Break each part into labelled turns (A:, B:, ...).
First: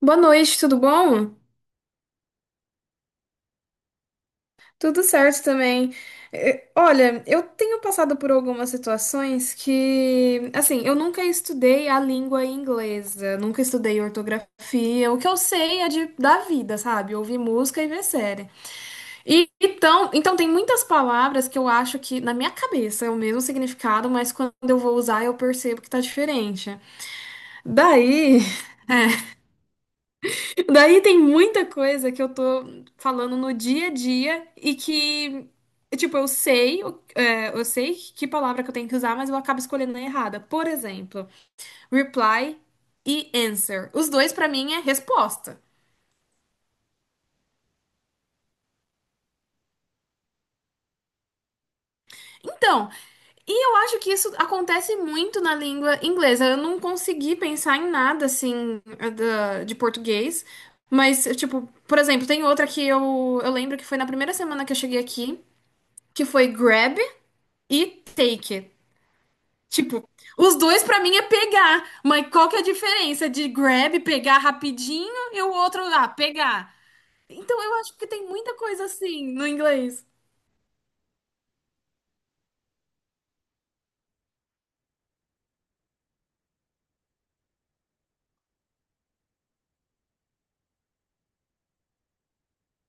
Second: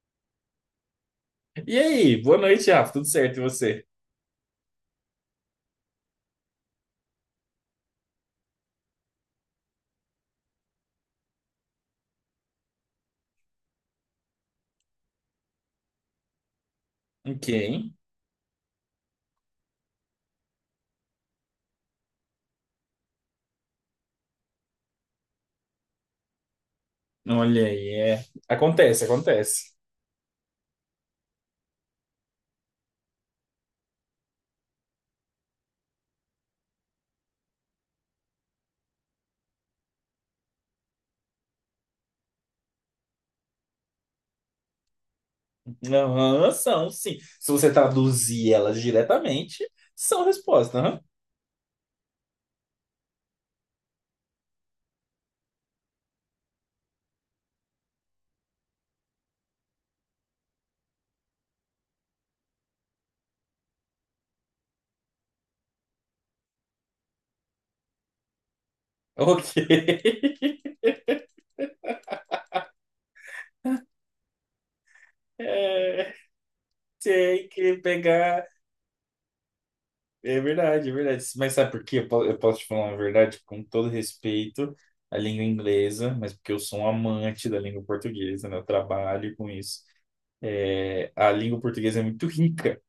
A: Boa noite, tudo bom?
B: E aí, boa noite, Rafa. Tudo certo? E você?
A: Tudo certo também. Olha, eu tenho passado por algumas situações que, assim, eu nunca estudei a língua inglesa, nunca estudei ortografia. O que eu sei é da vida, sabe? Ouvir
B: Ok.
A: música e ver série. Então tem muitas palavras que eu acho que na minha cabeça é o mesmo significado, mas quando eu vou usar eu percebo que tá diferente.
B: Olha aí, é.
A: Daí
B: Acontece, acontece.
A: Daí tem muita coisa que eu tô falando no dia a dia e que, tipo, eu sei, eu sei que palavra que eu tenho que usar, mas eu acabo escolhendo a errada. Por exemplo, reply e answer. Os dois pra mim é resposta.
B: Aham, são, sim. Se você traduzir elas diretamente, são respostas, aham.
A: Então, eu acho que isso acontece muito na língua inglesa. Eu não consegui pensar em nada assim de português, mas, tipo, por exemplo, tem outra que eu lembro que foi na primeira semana que eu cheguei aqui, que foi grab e take.
B: Ok.
A: Tipo, os dois pra mim é pegar, mas qual que é a diferença de grab, pegar rapidinho e o outro lá,
B: É,
A: pegar?
B: tem
A: Então eu
B: que
A: acho que tem
B: pegar.
A: muita coisa assim no inglês.
B: É verdade, é verdade. Mas sabe por quê? Eu posso te falar uma verdade com todo respeito à língua inglesa, mas porque eu sou um amante da língua portuguesa, né? Eu trabalho com isso. É, a língua portuguesa é muito rica,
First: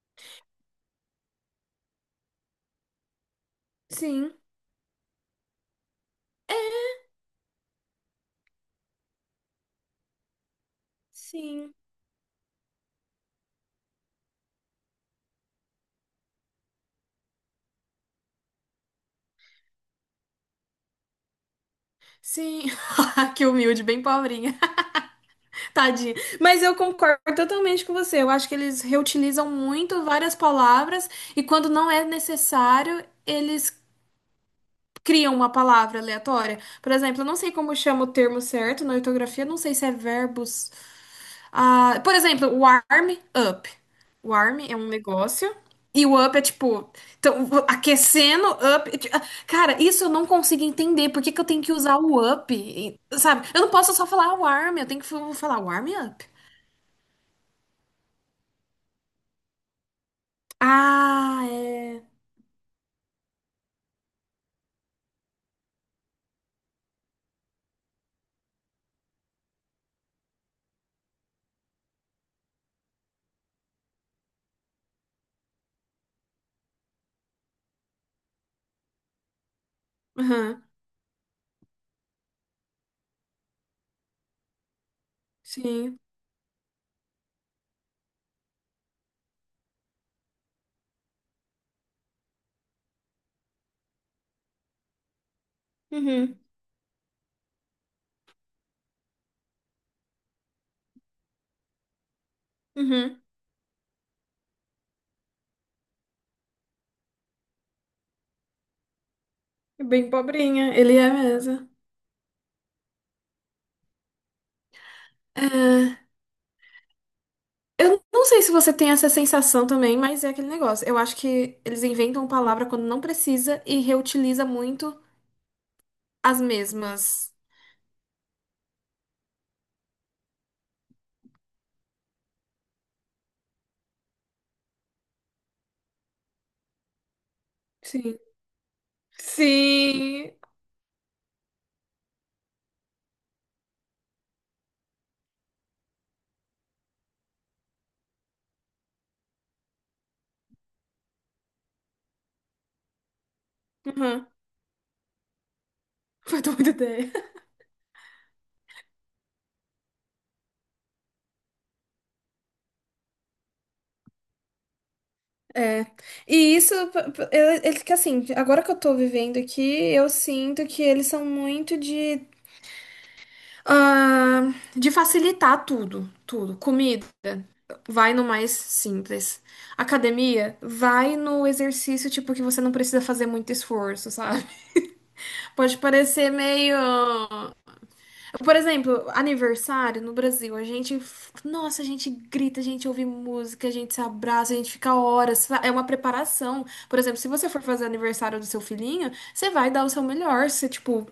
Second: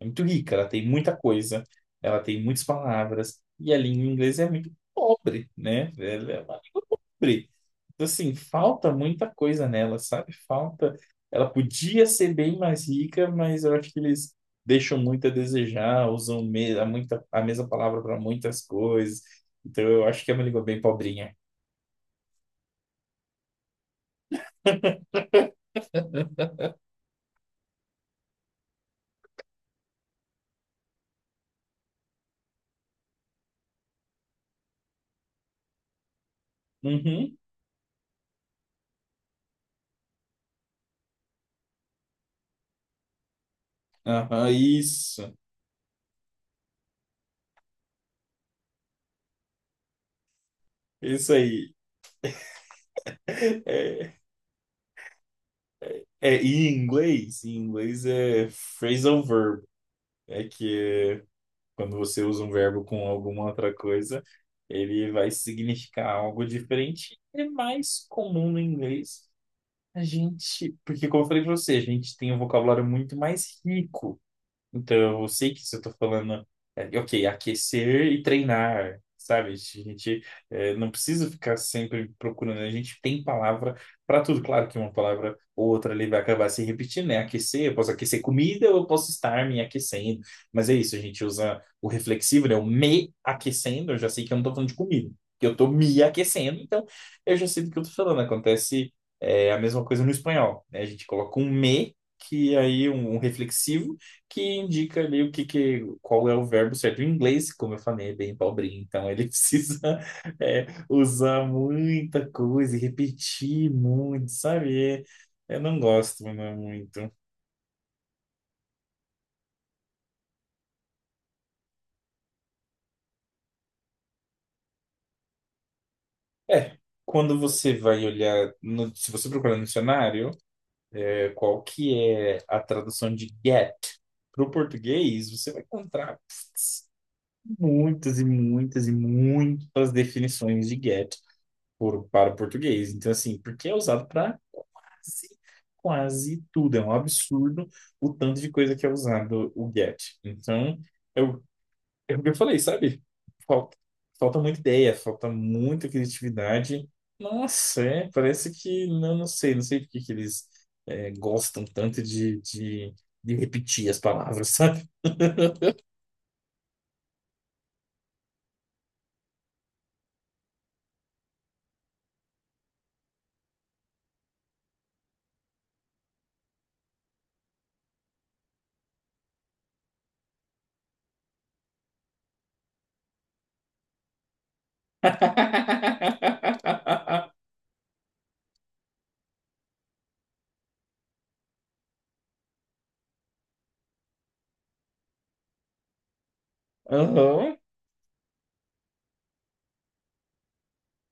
B: é muito rica, ela tem muita coisa, ela tem muitas palavras, e a língua
A: Sim,
B: inglesa é muito pobre, né? Ela é
A: é,
B: pobre. Então, assim, falta muita coisa nela, sabe? Falta. Ela
A: sim,
B: podia ser bem mais rica, mas eu acho que eles deixam muito a desejar, usam a mesma palavra para muitas coisas. Então, eu acho que é uma língua bem pobrinha.
A: sim. Que humilde, bem pobrinha. Tadinha. Mas eu concordo totalmente com você. Eu acho que eles reutilizam muito várias palavras e quando não é necessário, eles criam uma palavra aleatória. Por exemplo, eu
B: Uhum,
A: não sei como chama o termo certo na ortografia, não sei se é verbos. Ah, por exemplo, warm up.
B: aham,
A: Warm é um
B: isso,
A: negócio. E o up é tipo, então, aquecendo, up. Ah, cara, isso eu não consigo entender. Por que
B: isso
A: que eu tenho que
B: aí.
A: usar o up? E, sabe? Eu não posso só
B: É,
A: falar warm, eu tenho que falar warm up.
B: e em inglês é phrasal verb, é que é.
A: Ah,
B: Quando
A: é.
B: você usa um verbo com alguma outra coisa, ele vai significar algo diferente. É mais comum no inglês. A gente, porque como eu falei para você, a gente tem um vocabulário muito mais rico. Então, eu sei que se eu tô falando, ok, aquecer e treinar, sabe? A gente
A: Aham,
B: é, não precisa ficar sempre procurando, a gente tem palavra para tudo. Claro que uma palavra ou outra
A: sim.
B: ali vai acabar se repetindo, né? Aquecer, eu posso aquecer comida, eu posso estar me aquecendo. Mas é isso, a gente usa o reflexivo, né? O me aquecendo, eu já sei que eu não tô falando de comida, que eu tô me
A: Uhum,
B: aquecendo, então eu já sei do que eu tô falando. Acontece a mesma coisa no espanhol, né? A gente coloca um me, que aí um
A: uhum.
B: reflexivo que indica ali o que, que qual é o verbo certo. Em inglês, como eu falei, é bem pobrinho, então ele precisa,
A: É bem pobrinha, ele é
B: usar
A: mesmo.
B: muita coisa e repetir muito, sabe? É, eu não gosto, não é muito.
A: Eu não sei se você tem essa sensação também, mas é aquele negócio. Eu acho que eles inventam palavra quando não precisa e reutiliza muito as
B: É,
A: mesmas.
B: quando você vai olhar, se você procurar no dicionário, qual que é a tradução de get para o português, você vai encontrar muitas
A: Sim.
B: e muitas e muitas
A: Sim.
B: definições de get para o português. Então, assim, porque é usado para quase, quase tudo. É um absurdo o tanto de coisa que é usado o get. Então, eu é o que eu falei, sabe? Falta,
A: Uhum.
B: falta muita ideia, falta muita
A: Foi tua
B: criatividade.
A: ideia.
B: Nossa, é, parece que, não, não sei, não sei por que que eles, gostam tanto de repetir as palavras, sabe?
A: É. E isso, eles que assim, agora que eu tô vivendo aqui, eu sinto que eles são muito de, ah, de facilitar tudo, tudo. Comida, vai no mais simples. Academia, vai no exercício tipo que você não precisa fazer muito esforço, sabe? Pode parecer meio, por exemplo, aniversário no Brasil, a gente, nossa, a gente grita, a gente ouve música, a gente se abraça, a gente fica horas, é uma preparação. Por exemplo, se você
B: Aham.
A: for fazer aniversário do seu filhinho, você vai dar o seu melhor, você, tipo,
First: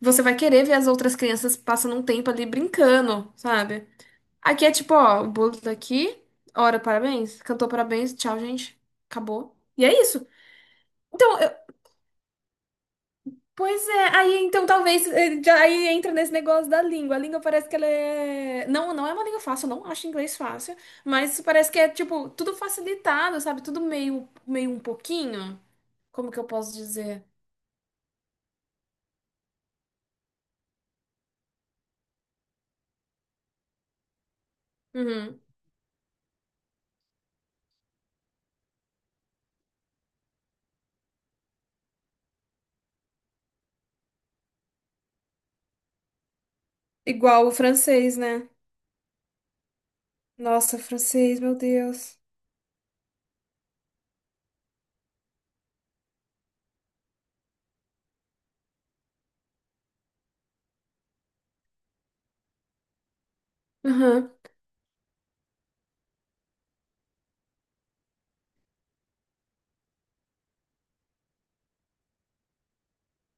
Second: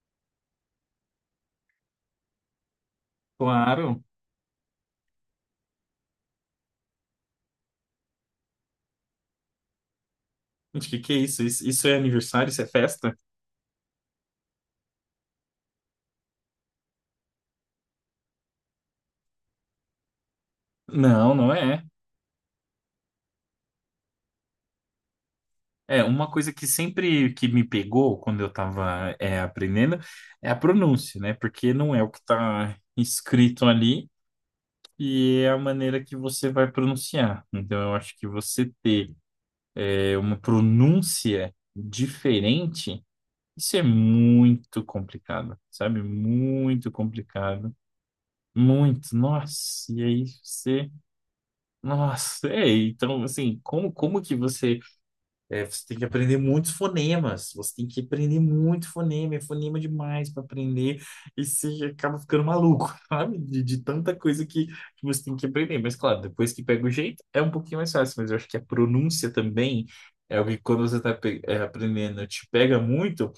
A: você vai querer ver as outras crianças passando um tempo ali brincando, sabe?
B: Claro.
A: Aqui é tipo, ó, o bolo tá aqui, ora, parabéns, cantou parabéns, tchau, gente, acabou. E é isso.
B: Gente, que é
A: Então,
B: isso?
A: eu-
B: Isso é aniversário? Isso é festa?
A: Pois é, aí então talvez já aí entra nesse negócio da língua. A língua parece que ela é. Não, não é uma língua fácil, eu não acho inglês fácil,
B: Não,
A: mas
B: não
A: parece que
B: é.
A: é tipo tudo facilitado, sabe? Tudo meio, meio um pouquinho.
B: É, uma
A: Como que eu
B: coisa que
A: posso dizer?
B: sempre que me pegou quando eu estava aprendendo é a pronúncia, né? Porque não é o que está escrito ali
A: Uhum.
B: e é a maneira que você vai pronunciar. Então, eu acho que você ter, uma pronúncia diferente, isso é muito complicado, sabe? Muito
A: Igual o
B: complicado.
A: francês, né?
B: Muito, nossa, e aí
A: Nossa,
B: você,
A: francês, meu Deus.
B: nossa, é, então assim, como, como que você. É, você tem que aprender muitos fonemas. Você tem que aprender muito fonema. É fonema demais para aprender. E você acaba ficando maluco, sabe? De tanta
A: Uhum,
B: coisa que você tem que aprender. Mas, claro, depois que pega o jeito, é um pouquinho mais fácil. Mas eu acho que a pronúncia também é algo que quando você está aprendendo, te pega muito,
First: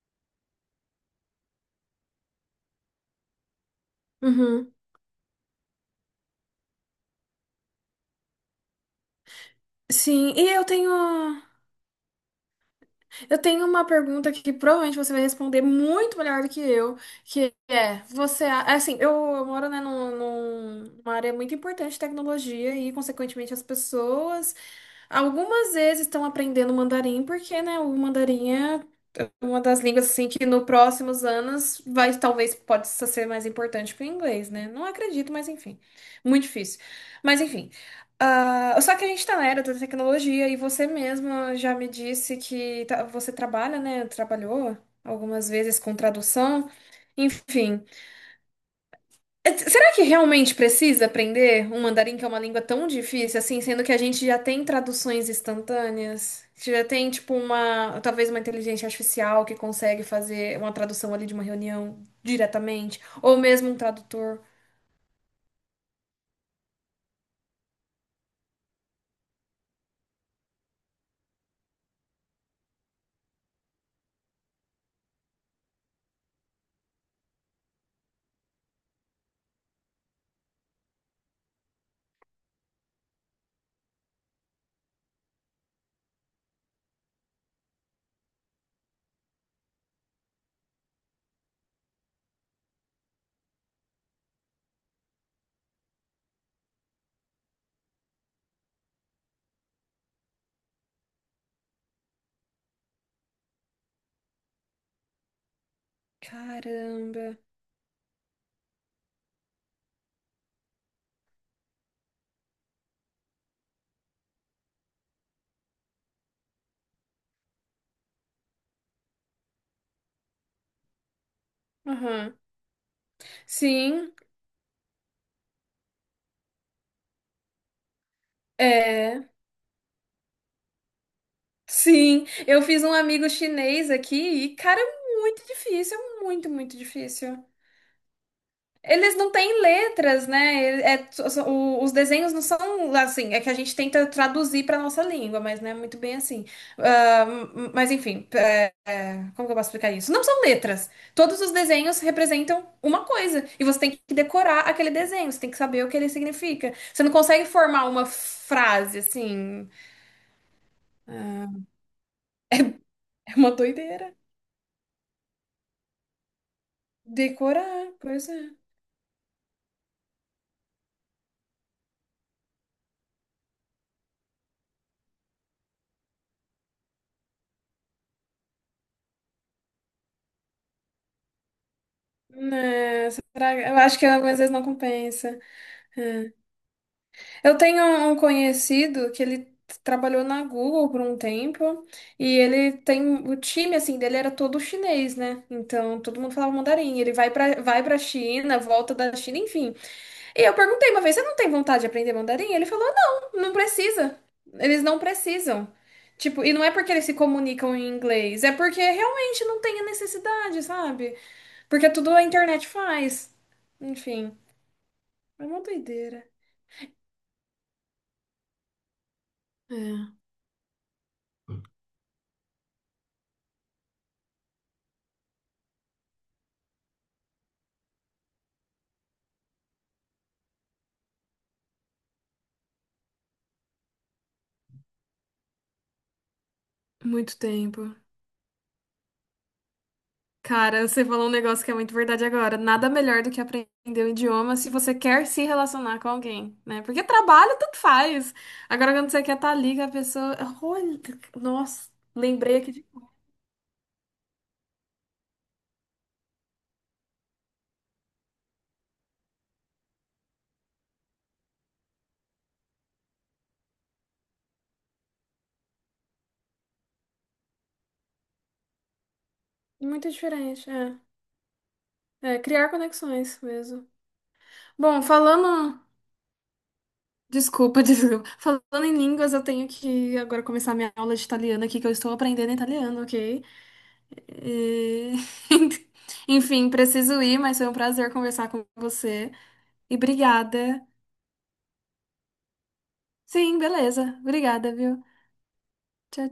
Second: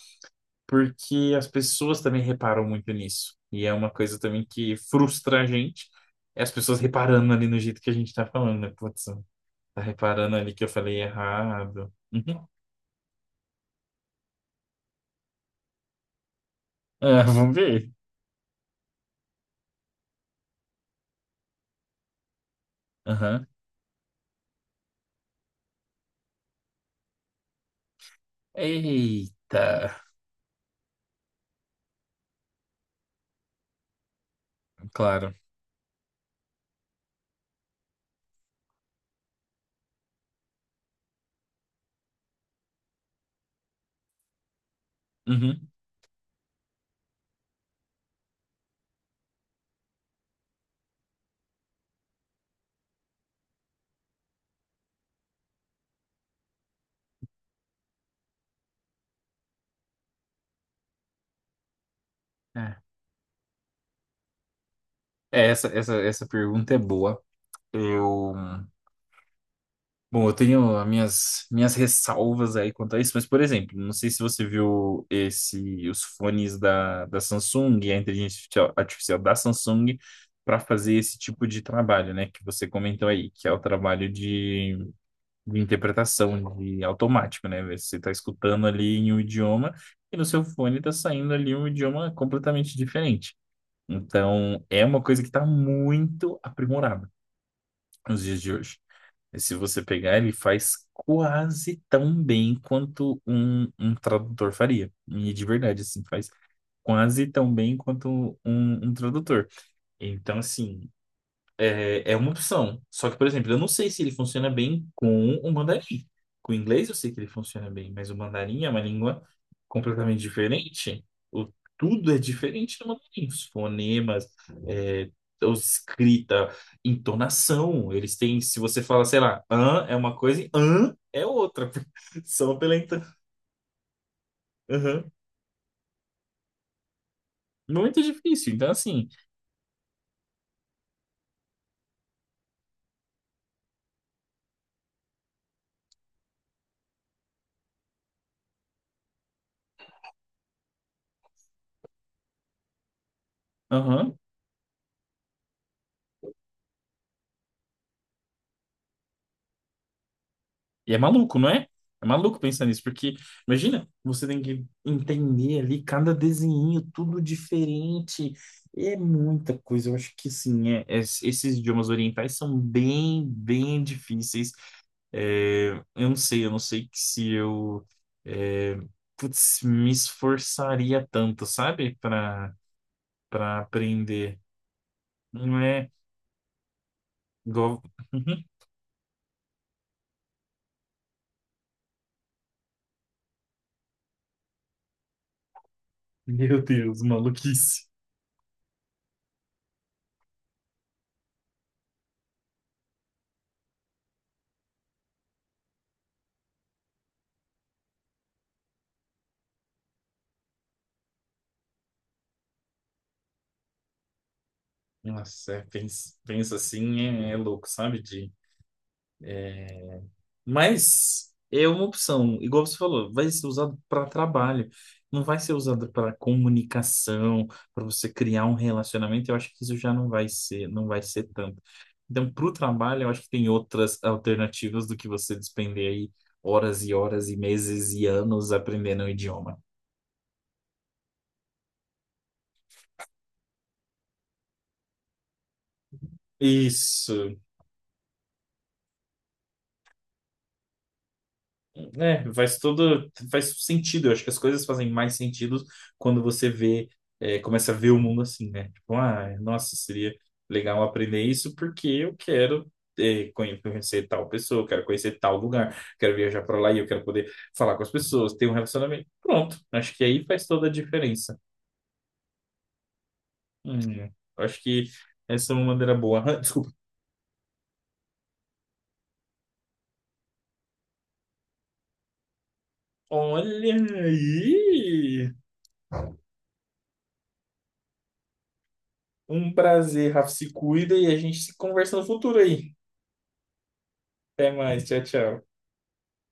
B: porque as pessoas também reparam muito nisso. E é uma coisa também
A: uhum.
B: que frustra a gente. É as pessoas reparando ali no jeito que a gente está falando, né? Putz, tá
A: Sim,
B: reparando
A: e
B: ali que
A: eu
B: eu
A: tenho.
B: falei errado.
A: Eu tenho uma pergunta que provavelmente você vai responder muito melhor do que eu,
B: Ah,
A: que
B: vamos ver.
A: é, você, eu moro, né, numa área muito importante de tecnologia e,
B: Aham.
A: consequentemente, as pessoas, algumas vezes estão aprendendo mandarim porque, né, o mandarim é
B: Eita,
A: uma das línguas assim que nos próximos anos vai talvez pode ser mais importante que o inglês, né? Não acredito,
B: claro.
A: mas enfim, muito difícil. Mas enfim, ah, só que a gente tá na era da tecnologia e você mesma já me disse que você trabalha, né? Trabalhou algumas
B: Uhum.
A: vezes com tradução, enfim. Será que realmente precisa aprender um mandarim que é uma língua tão difícil assim, sendo que a gente já tem traduções instantâneas? Já tem, tipo, uma, talvez uma inteligência artificial que consegue fazer uma tradução ali de uma reunião
B: É,
A: diretamente, ou mesmo um tradutor.
B: É, essa pergunta é boa. Eu, bom, eu tenho as minhas ressalvas aí quanto a isso, mas, por exemplo, não sei se você viu esse, os fones da Samsung, a inteligência artificial da Samsung, para fazer esse tipo de trabalho, né, que você comentou aí, que é o trabalho de interpretação, de automático, né? Você está escutando ali em um idioma e no seu fone está saindo ali um idioma completamente diferente. Então, é uma coisa que está muito aprimorada nos dias de hoje. E se você pegar, ele faz quase tão bem quanto um, um tradutor faria. E de verdade, assim, faz quase
A: Caramba.
B: tão bem quanto um, um tradutor. Então, assim, é uma opção. Só que, por exemplo, eu não sei se ele funciona bem com o mandarim. Com o inglês eu sei que ele funciona bem, mas o mandarim é uma língua completamente diferente. O, tudo é
A: Aham.
B: diferente no mandarim. Os
A: Sim,
B: fonemas, é, a escrita, entonação. Eles têm, se você fala, sei
A: é.
B: lá, an é uma coisa e an é outra.
A: Sim,
B: Só
A: eu
B: pela
A: fiz um
B: entonação.
A: amigo chinês aqui e, cara, é muito difícil, é muito, muito difícil.
B: Muito difícil. Então, assim,
A: Eles não têm letras, né? É, os desenhos não são assim, é que a gente tenta traduzir para nossa língua, mas não é muito bem assim. Ah, mas enfim, é, como que eu posso explicar isso? Não são letras. Todos os desenhos representam uma coisa e você tem
B: aham.
A: que decorar aquele desenho, você tem que saber o que ele significa. Você não consegue formar uma frase assim.
B: E é maluco, não é? É maluco pensar nisso, porque
A: É uma
B: imagina,
A: doideira.
B: você tem que entender ali cada desenho, tudo
A: Decorar, pois
B: diferente.
A: é.
B: É muita coisa. Eu acho que sim, esses idiomas orientais são bem, bem difíceis. É, eu não sei que se eu, é, putz, me esforçaria tanto, sabe? Para
A: Eu acho que
B: aprender.
A: algumas vezes não compensa.
B: Não é
A: Eu
B: igual.
A: tenho um conhecido que ele trabalhou na Google por um tempo e ele tem o time assim dele era todo chinês, né? Então todo mundo falava
B: Meu
A: mandarim.
B: Deus,
A: Ele vai
B: maluquice.
A: para China, volta da China, enfim. E eu perguntei uma vez, você não tem vontade de aprender mandarim? Ele falou, não, não precisa. Eles não precisam. Tipo, e não é porque eles se comunicam em inglês, é porque realmente não tem a necessidade, sabe? Porque tudo a internet faz. Enfim, é
B: Nossa,
A: uma
B: é, penso,
A: doideira.
B: penso assim, é, é louco, sabe? De...
A: É,
B: Mas é uma opção, igual você falou, vai ser usado para trabalho, não vai ser usado para comunicação, para você criar um relacionamento. Eu acho que isso já não vai ser, não vai ser tanto. Então, para o trabalho, eu acho que tem outras alternativas do que você despender aí horas e horas e
A: muito
B: meses
A: tempo.
B: e anos aprendendo o idioma.
A: Cara, você falou um negócio que é muito verdade agora. Nada melhor do que aprender um idioma se você quer se relacionar com alguém, né? Porque
B: Isso,
A: trabalho tanto faz. Agora, quando você quer estar ali com a pessoa. Olha, nossa,
B: é,
A: lembrei
B: faz
A: aqui de.
B: todo, faz sentido. Eu acho que as coisas fazem mais sentido quando você vê, começa a ver o mundo assim, né? Tipo, ah, nossa, seria legal aprender isso porque eu quero, conhecer tal pessoa, eu quero conhecer tal lugar, quero viajar para lá e eu quero poder falar com as pessoas, ter um relacionamento. Pronto, acho que
A: Muito
B: aí faz toda a
A: diferente, é.
B: diferença.
A: É, criar conexões mesmo.
B: Hum, acho que
A: Bom,
B: essa é uma
A: falando.
B: maneira boa. Desculpa.
A: Desculpa, desculpa. Falando em línguas, eu tenho que agora começar minha aula de italiano aqui, que eu estou aprendendo italiano, ok?
B: Olha
A: E...
B: aí!
A: Enfim, preciso ir, mas foi um prazer conversar com você.
B: Um
A: E
B: prazer, Rafa, se
A: obrigada.
B: cuida e a gente se conversa no futuro aí.
A: Sim, beleza.
B: Até
A: Obrigada,
B: mais, tchau,
A: viu?
B: tchau.
A: Tchau,